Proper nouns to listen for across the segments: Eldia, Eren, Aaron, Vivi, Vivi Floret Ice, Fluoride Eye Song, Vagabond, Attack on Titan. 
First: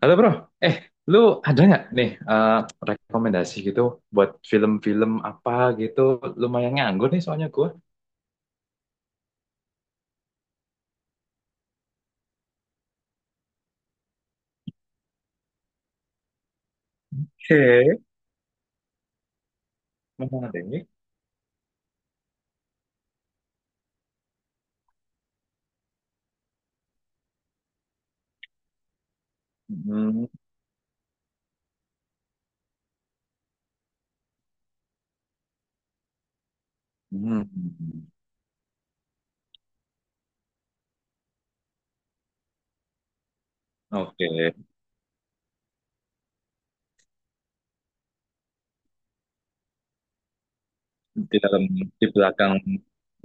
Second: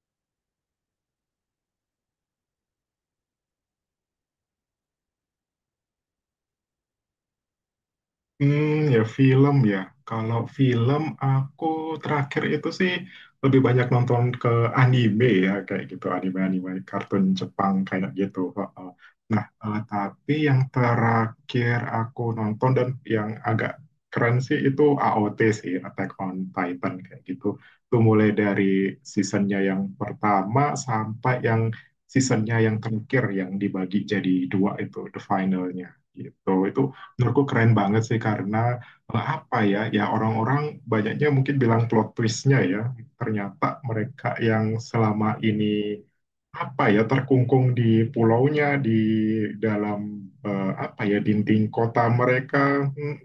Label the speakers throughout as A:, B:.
A: Halo, bro. eh Lu ada nggak nih, rekomendasi gitu buat film-film apa gitu? Lumayan nganggur nih soalnya gue.
B: Hmm, ya film ya. Kalau film aku terakhir itu sih lebih banyak nonton ke anime ya kayak gitu anime-anime kartun Jepang
A: Oke,
B: kayak gitu. Heeh. Nah, tapi
A: memang ada
B: yang
A: ini.
B: terakhir aku nonton dan yang agak keren sih itu AOT sih Attack on Titan kayak gitu. Itu mulai dari seasonnya yang
A: Hmm.
B: pertama sampai yang seasonnya yang terakhir yang dibagi jadi dua itu the finalnya gitu. Itu menurutku keren banget
A: Hmm.
B: sih karena apa ya orang-orang banyaknya mungkin bilang plot twistnya ya ternyata mereka
A: Oke,
B: yang selama ini apa ya terkungkung di pulaunya di dalam apa ya
A: di dalam,
B: dinding kota
A: di belakang
B: mereka.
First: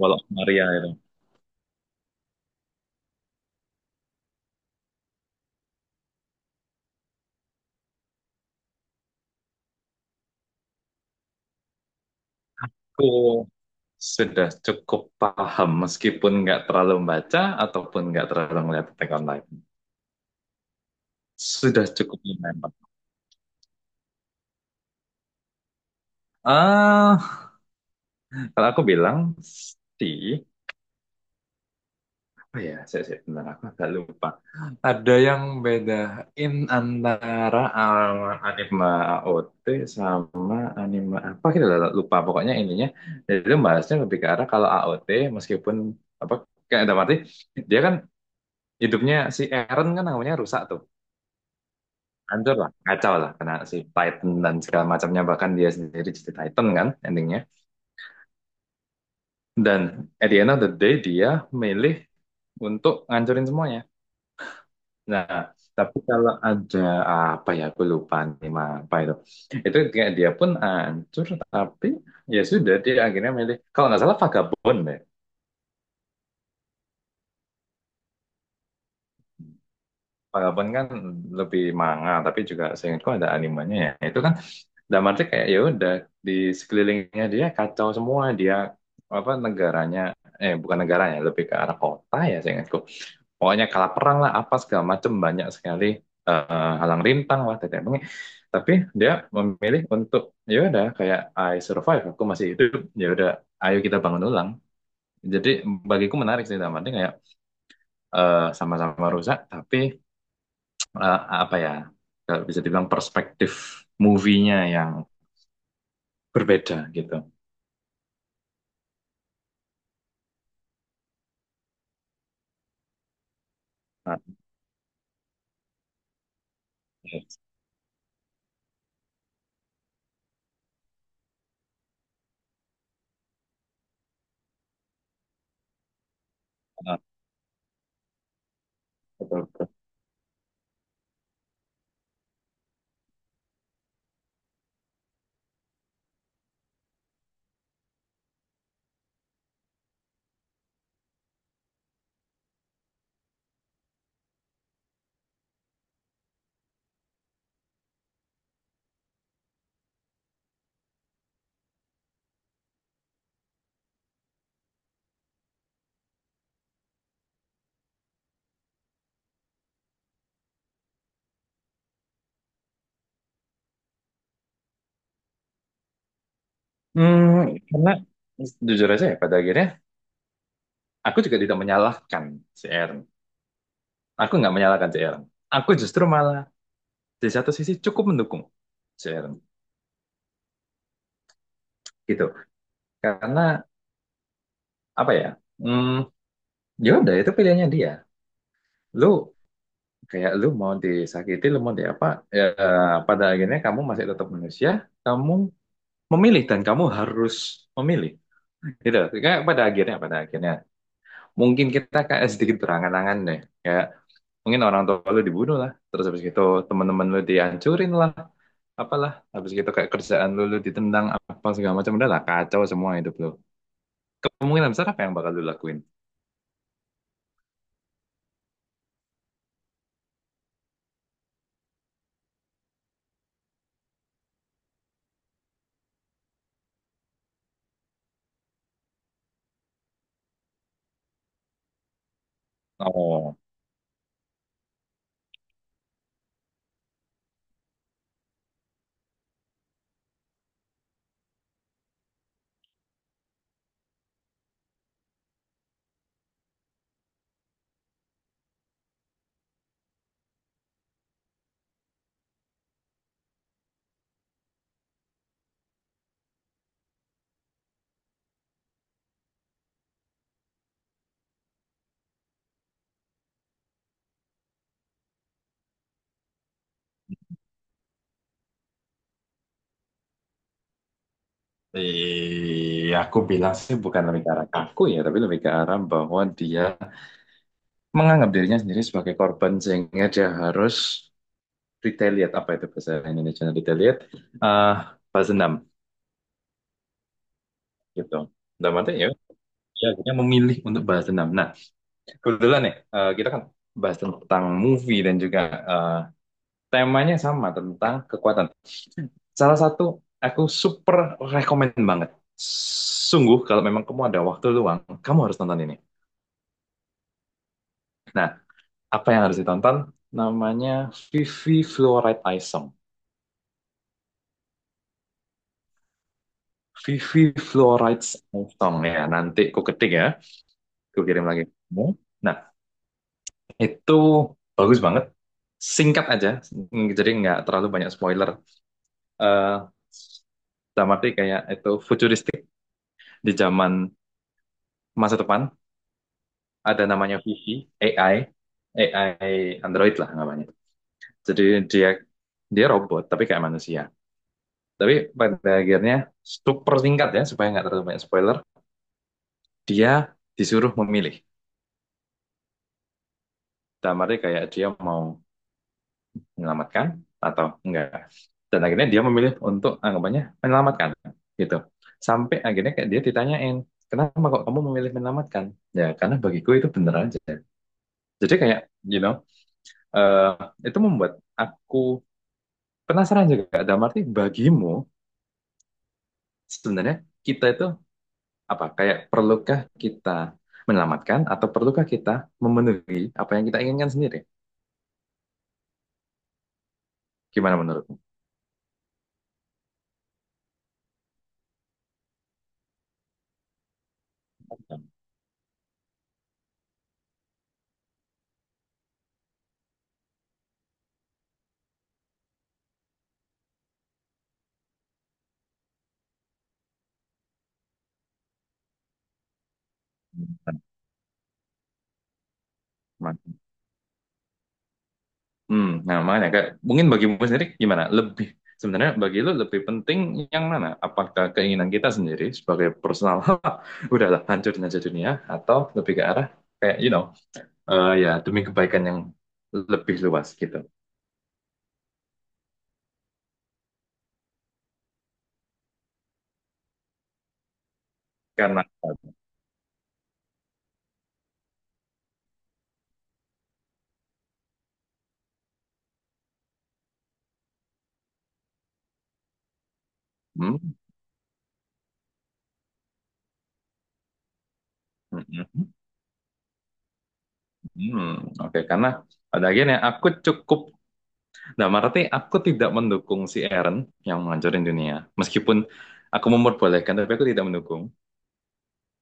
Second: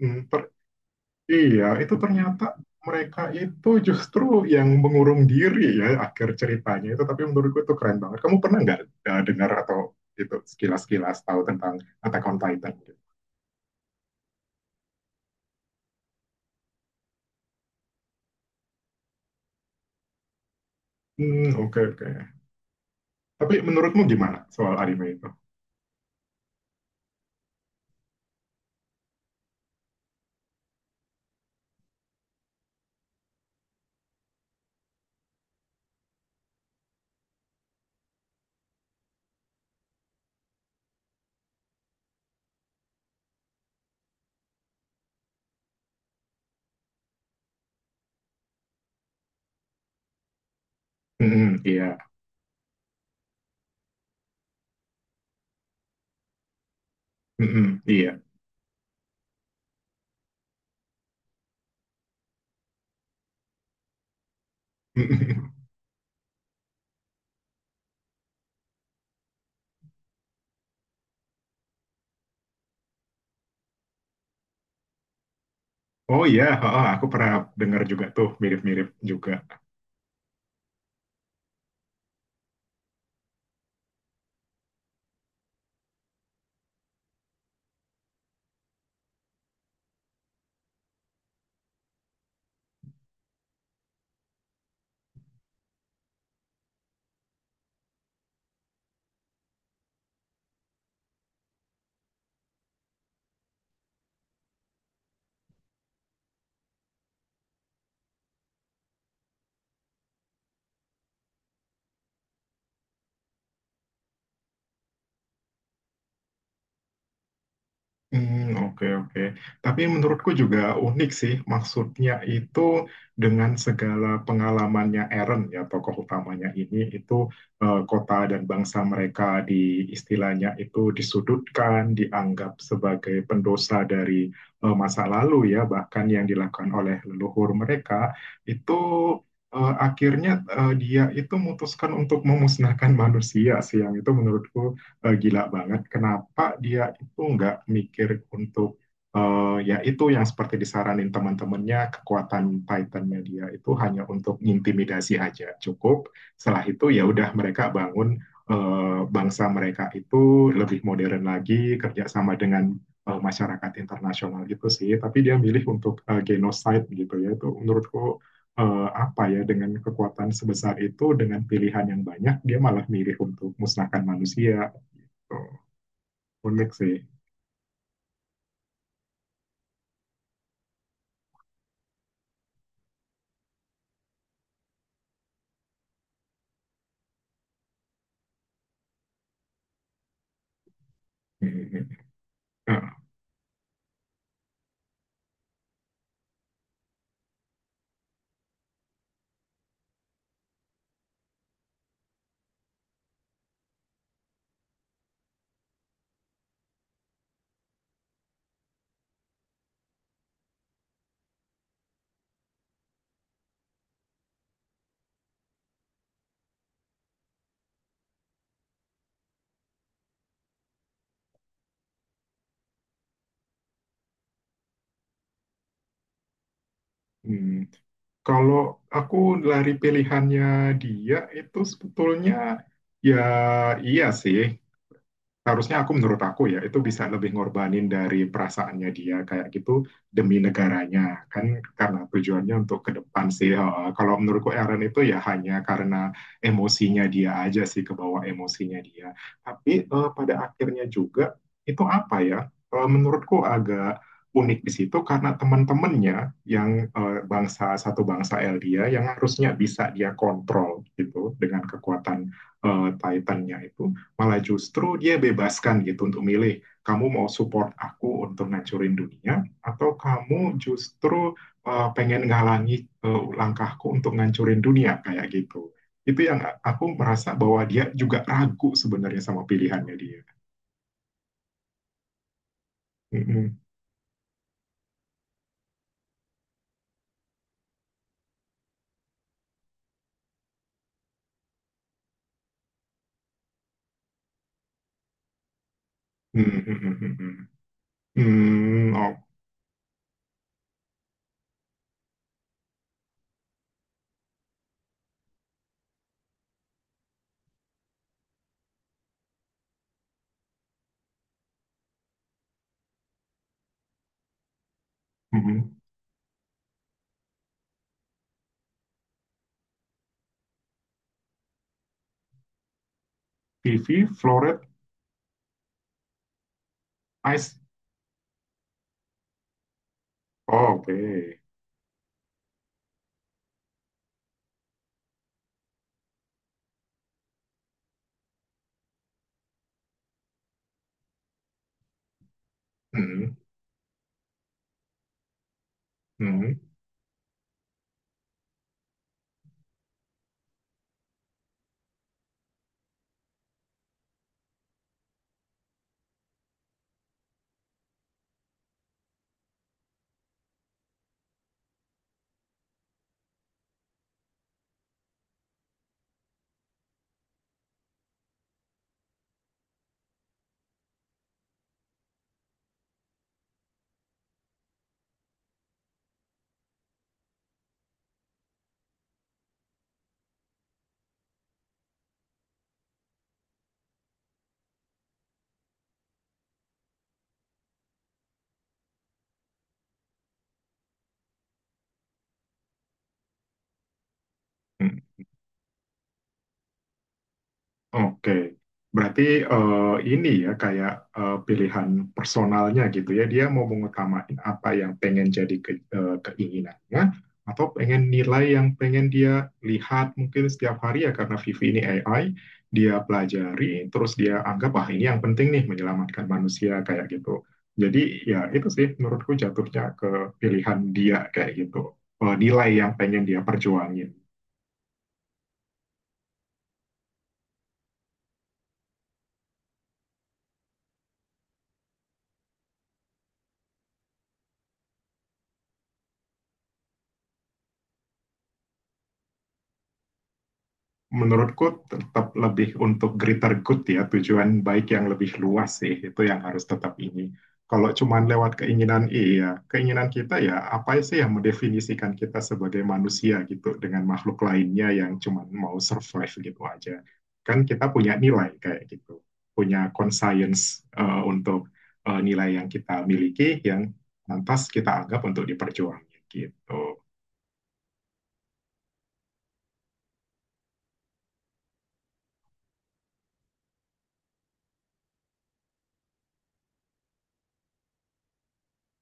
A: Walau Maria itu.
B: iya itu ternyata mereka itu justru yang mengurung diri ya akhir ceritanya itu tapi menurutku itu keren banget. Kamu pernah nggak dengar atau itu sekilas-kilas tahu tentang Attack on Titan?
A: Aku sudah cukup paham meskipun nggak terlalu membaca ataupun nggak terlalu ngeliat Attack on Titan.
B: Hmm, oke
A: Sudah
B: oke.
A: cukup lumayan paham.
B: Tapi menurutmu gimana soal anime itu?
A: Ah, kalau aku bilang sih, oh ya, saya bentar, aku agak lupa. Ada yang bedain antara anime AOT sama anime apa, kita lupa. Pokoknya ininya, jadi itu bahasnya lebih ke arah kalau AOT, meskipun apa, kayak ada arti. Dia kan hidupnya si Eren kan namanya rusak tuh.
B: Mhm, iya.
A: Hancur lah, kacau lah karena si Titan dan segala macamnya, bahkan dia sendiri jadi Titan kan endingnya.
B: Mhm, iya.
A: Dan at the end of the day dia milih untuk ngancurin semuanya. Nah, tapi kalau ada apa ya, aku lupa nih, mah, apa itu. Itu kayak dia pun hancur, tapi ya sudah, dia akhirnya milih. Kalau nggak salah Vagabond deh.
B: Oh iya, heeh, aku pernah dengar juga tuh mirip-mirip juga.
A: Vagabond kan lebih manga, tapi juga seingatku ada animenya ya. Itu kan dalam arti kayak ya udah di sekelilingnya dia kacau semua. Dia apa negaranya, bukan negaranya, lebih ke arah kota ya, saya ingatku pokoknya kalah perang lah apa segala macem, banyak sekali halang rintang lah tetek bengek, tapi dia memilih untuk ya udah kayak I survive, aku masih hidup, ya udah, ayo kita bangun ulang. Jadi bagiku menarik sih, dalam arti kayak sama-sama rusak, tapi eh, apa ya, kalau bisa dibilang perspektif movie-nya yang berbeda gitu.
B: Hmm, oke oke. Tapi menurutku juga unik sih, maksudnya itu dengan segala
A: Nah,
B: pengalamannya Eren ya tokoh utamanya ini itu
A: iya,
B: kota dan bangsa mereka di istilahnya itu disudutkan, dianggap sebagai pendosa dari masa lalu ya, bahkan yang dilakukan oleh
A: benar,
B: leluhur mereka itu
A: betul.
B: akhirnya dia itu memutuskan untuk memusnahkan manusia sih, yang itu menurutku gila banget kenapa dia itu nggak mikir untuk ya itu yang seperti disaranin teman-temannya. Kekuatan Titan Media itu hanya untuk intimidasi aja cukup, setelah itu ya udah mereka bangun bangsa mereka itu lebih modern lagi, kerjasama dengan masyarakat internasional gitu sih. Tapi dia milih untuk genocide gitu ya, itu menurutku apa ya, dengan kekuatan sebesar itu dengan pilihan yang banyak dia malah milih untuk musnahkan manusia. Oh, unik sih.
A: Hmm, karena jujur aja ya, pada akhirnya aku juga tidak menyalahkan si Aaron. Aku nggak menyalahkan si Aaron. Aku justru malah di satu sisi cukup mendukung si Aaron
B: Hmm. Nah, hmm.
A: gitu.
B: Ah,
A: Karena apa ya? Hmm, ya udah itu pilihannya dia. Lu kayak lu mau disakiti, lu mau di apa? Ya, pada akhirnya kamu masih tetap manusia. Kamu memilih dan kamu harus memilih. Gitu. Kayak pada akhirnya mungkin kita kayak sedikit berangan-angan deh. Kayak mungkin orang tua lu dibunuh lah, terus habis gitu teman-teman lu dihancurin lah apalah, habis gitu kayak kerjaan lu lu ditendang apa segala macam. Udah lah, kacau semua hidup lu. Kemungkinan besar apa yang bakal lu lakuin?
B: hmm. Kalau aku lari pilihannya dia itu sebetulnya ya iya sih harusnya aku, menurut aku ya itu bisa lebih ngorbanin dari perasaannya dia kayak gitu demi negaranya kan karena tujuannya untuk ke depan
A: Oh,
B: sih. Heeh. Kalau menurutku Aaron itu ya hanya karena emosinya dia aja sih, ke bawah emosinya dia. Tapi pada akhirnya juga itu apa ya. Menurutku agak unik di situ karena teman-temannya yang bangsa satu bangsa Eldia yang harusnya bisa dia kontrol gitu dengan kekuatan Titannya itu malah justru dia bebaskan gitu untuk milih. Kamu mau support aku untuk ngancurin dunia atau kamu justru pengen ngalangi langkahku untuk ngancurin dunia kayak gitu. Itu yang aku merasa bahwa dia juga ragu sebenarnya sama pilihannya dia.
A: aku bilang
B: Hmm.
A: sih bukan lebih ke arah kaku ya, tapi lebih ke arah bahwa dia menganggap dirinya sendiri sebagai korban sehingga dia harus retaliate. Apa itu bahasa Indonesia retaliate? eh balas dendam
B: Hmm. Hmm. Hmm.
A: gitu. Dalam arti
B: Hmm.
A: ya,
B: Oh.
A: dia akhirnya memilih untuk balas dendam. Nah, kebetulan ya, kita kan bahas tentang movie dan juga eh, temanya sama tentang kekuatan. Salah satu aku super rekomend banget. Sungguh kalau memang kamu ada waktu luang, kamu harus nonton ini.
B: Hmm.
A: Nah, apa yang harus ditonton? Namanya Vivi Fluoride Eye Song.
B: Vivi Floret
A: Vivi
B: Ice.
A: Fluoride Eye Song ya. Nanti aku ketik ya,
B: Oh, oke.
A: aku kirim lagi. Nah, itu bagus banget. Singkat aja, jadi nggak terlalu banyak spoiler. Eh Dalam arti kayak itu futuristik di
B: Hmm.
A: zaman masa depan.
B: Hmm.
A: Ada namanya Vivi, AI, AI Android lah namanya. Jadi dia, dia robot tapi kayak manusia. Tapi pada akhirnya, super singkat ya supaya nggak terlalu banyak spoiler. Dia disuruh memilih. Dalam arti kayak dia mau menyelamatkan atau enggak. Dan akhirnya dia memilih untuk anggapannya menyelamatkan gitu. Sampai akhirnya kayak dia ditanyain, kenapa kok kamu memilih menyelamatkan? Ya karena bagiku itu bener aja. Jadi kayak, you know, eh, itu membuat aku penasaran juga. Dalam arti bagimu, sebenarnya kita itu apa? Kayak perlukah kita menyelamatkan atau perlukah kita memenuhi apa yang kita inginkan sendiri?
B: Hmm.
A: Gimana menurutmu?
B: Oke, berarti ini ya kayak pilihan personalnya gitu ya. Dia mau mengutamain apa yang pengen jadi keinginannya, atau pengen nilai yang pengen dia lihat mungkin setiap hari ya karena Vivi ini AI, dia pelajari terus dia anggap ah ini yang penting nih menyelamatkan manusia kayak gitu. Jadi ya itu sih menurutku jatuhnya ke pilihan dia kayak gitu. Nilai yang pengen dia perjuangin.
A: Hmm, nah makanya kayak, mungkin bagimu sendiri gimana? Lebih, sebenarnya bagi lu lebih penting yang mana? Apakah keinginan kita sendiri sebagai personal, udahlah hancurin aja dunia, atau lebih ke arah kayak you know, ya demi kebaikan yang lebih luas gitu.
B: Menurutku tetap lebih untuk greater good ya, tujuan baik yang lebih luas sih, itu yang harus tetap ini. Kalau cuman lewat
A: Karena
B: keinginan, iya, keinginan kita ya apa sih yang mendefinisikan kita sebagai manusia gitu dengan makhluk lainnya yang cuman mau survive gitu aja. Kan kita punya nilai kayak gitu, punya
A: hmm,
B: conscience untuk nilai yang kita miliki yang lantas kita
A: hmm,
B: anggap untuk
A: hmm,
B: diperjuangin gitu.
A: hmm, oke. Karena pada akhirnya aku cukup, nah berarti aku tidak mendukung si Aaron yang menghancurin dunia. Meskipun aku memperbolehkan, tapi aku tidak mendukung.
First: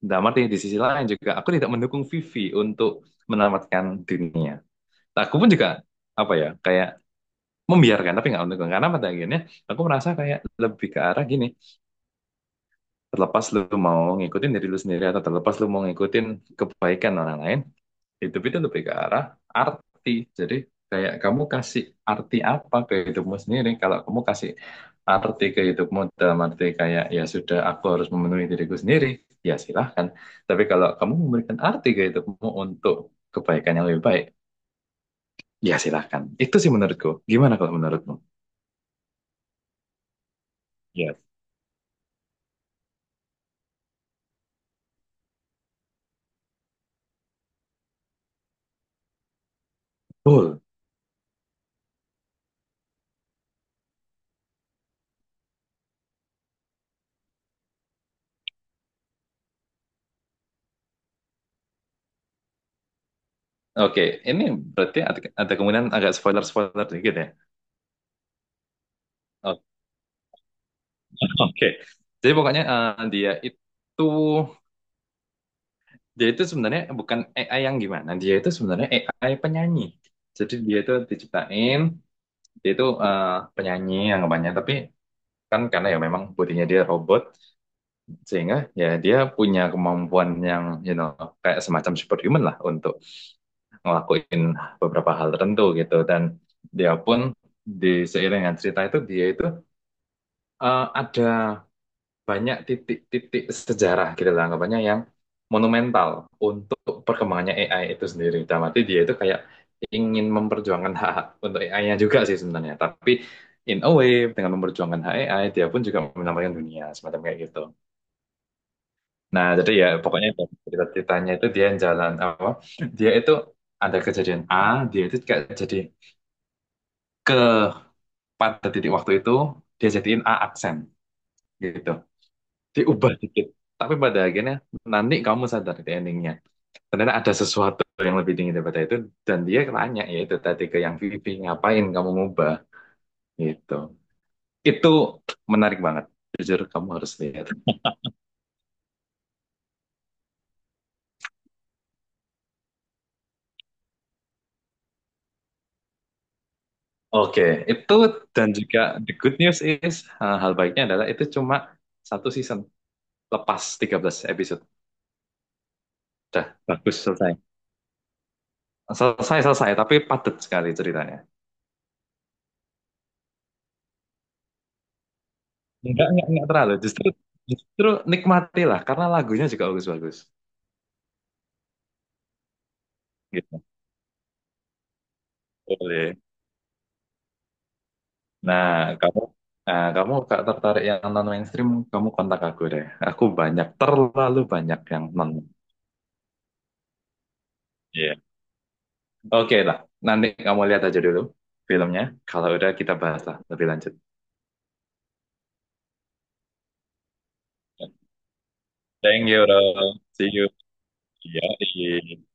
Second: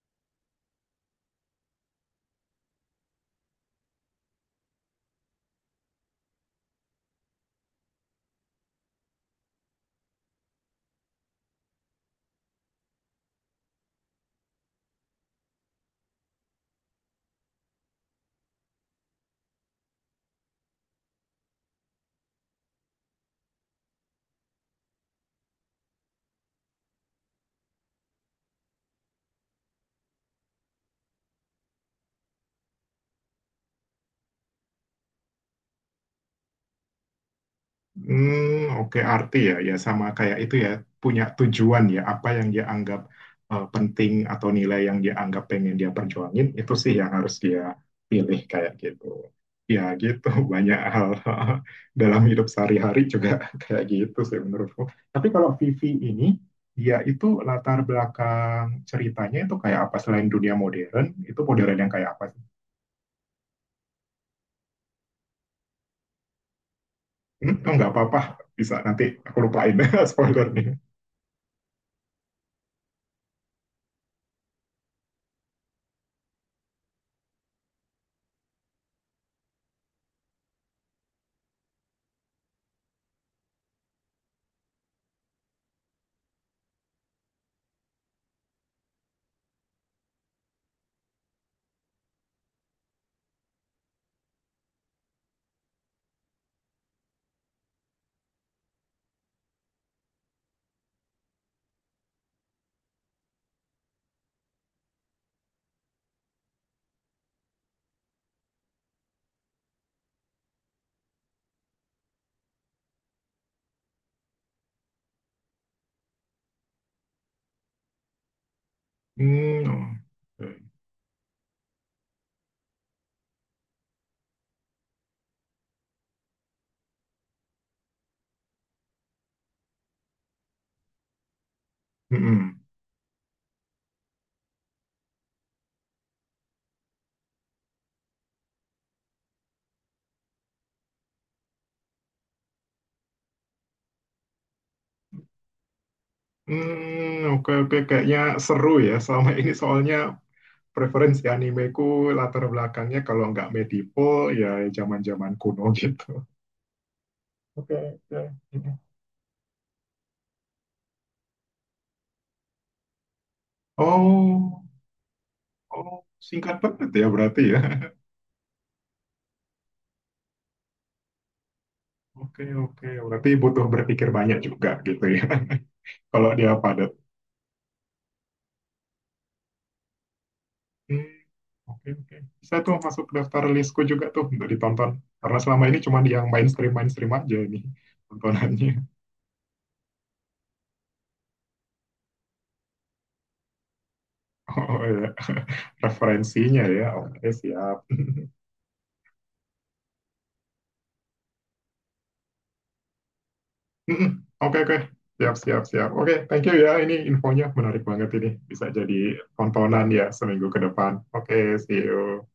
A: Nah berarti di sisi lain juga aku tidak mendukung Vivi untuk menyelamatkan dunia. Nah, aku pun juga apa ya, kayak membiarkan tapi nggak mendukung. Karena pada akhirnya aku merasa kayak lebih ke arah gini: terlepas lu mau ngikutin diri lu sendiri atau terlepas lu mau ngikutin kebaikan orang lain, hidup itu lebih ke arah arti. Jadi kayak kamu kasih arti apa ke hidupmu sendiri. Kalau kamu kasih arti ke hidupmu dalam arti kayak ya sudah aku harus memenuhi diriku sendiri, ya silahkan. Tapi kalau kamu memberikan arti ke hidupmu untuk kebaikan yang lebih baik, ya silahkan. Itu sih menurutku. Gimana kalau menurutmu?
B: Hmm, oke, arti ya, ya sama kayak itu ya,
A: Ya,
B: punya tujuan ya, apa yang dia anggap penting atau nilai yang dia anggap pengen dia perjuangin, itu sih yang harus dia pilih kayak gitu. Ya gitu,
A: betul.
B: banyak hal dalam hidup sehari-hari juga kayak gitu sih menurutku. Tapi kalau Vivi ini, dia itu latar belakang ceritanya itu kayak apa selain dunia modern, itu modern yang kayak apa sih?
A: Oke, ini berarti ada kemungkinan agak spoiler-spoiler sedikit ya.
B: Hmm, oh, nggak apa-apa, bisa nanti aku
A: Oke,
B: lupain spoiler nih.
A: oke, jadi pokoknya dia itu, dia itu sebenarnya bukan AI yang gimana, dia itu sebenarnya AI penyanyi. Jadi dia itu diciptain, dia itu penyanyi yang banyak, tapi kan karena ya memang bodinya dia robot, sehingga ya dia punya kemampuan yang you know kayak semacam superhuman lah untuk ngelakuin beberapa hal tertentu gitu. Dan dia pun di seiring dengan cerita itu, dia itu ada banyak titik-titik sejarah gitu lah anggapannya yang monumental untuk perkembangannya AI itu sendiri. Dalam arti dia itu kayak ingin memperjuangkan hak-hak untuk AI-nya juga sih sebenarnya. Tapi in a way, dengan memperjuangkan hak AI, dia pun juga menyelamatkan dunia semacam kayak gitu. Nah
B: Hmm,
A: jadi ya pokoknya dari
B: oke.
A: cerita-ceritanya itu dia yang jalan apa? Dia itu ada kejadian A, dia itu kayak jadi ke pada titik waktu itu dia jadiin A aksen gitu,
B: Mm-mm.
A: diubah dikit, tapi pada akhirnya nanti kamu sadar di endingnya ternyata ada sesuatu yang lebih tinggi daripada itu. Dan dia nanya ya itu tadi ke yang Vivi, ngapain kamu ngubah gitu? Itu menarik banget, jujur kamu harus
B: Hmm,
A: lihat.
B: oke oke kayaknya seru ya. Selama ini soalnya preferensi animeku latar belakangnya kalau nggak medieval ya zaman-zaman kuno gitu.
A: Oke, okay.
B: Oke
A: Itu
B: oke.
A: dan juga the good news is, hal baiknya adalah itu cuma satu season lepas 13 episode.
B: Oh, oh,
A: Dah
B: singkat banget
A: bagus,
B: ya
A: selesai
B: berarti ya.
A: selesai selesai, tapi padat sekali ceritanya.
B: Oke oke berarti butuh berpikir banyak juga gitu ya.
A: Enggak,
B: Kalau
A: enggak
B: dia
A: terlalu,
B: padat.
A: justru, justru nikmatilah karena lagunya juga bagus-bagus
B: Hmm, oke oke. Bisa tuh masuk ke daftar
A: gitu,
B: listku juga tuh untuk ditonton. Karena selama ini cuma
A: boleh.
B: yang mainstream mainstream aja nih
A: Nah,
B: tontonannya.
A: kamu ah, kamu gak tertarik yang non mainstream, kamu kontak aku deh. Aku banyak, terlalu banyak
B: Oh
A: yang
B: ya,
A: non.
B: referensinya ya. Oke, siap.
A: Iya. Oke lah, nanti kamu lihat aja dulu filmnya. Kalau udah kita bahas lah lebih lanjut.
B: Oke, oke. Siap, siap, siap. Oke, thank you ya. Ini infonya menarik banget ini. Bisa jadi
A: Thank you,
B: tontonan
A: bro.
B: ya
A: See
B: seminggu
A: you.
B: ke depan.
A: Iya,
B: Oke, see
A: iya.
B: you.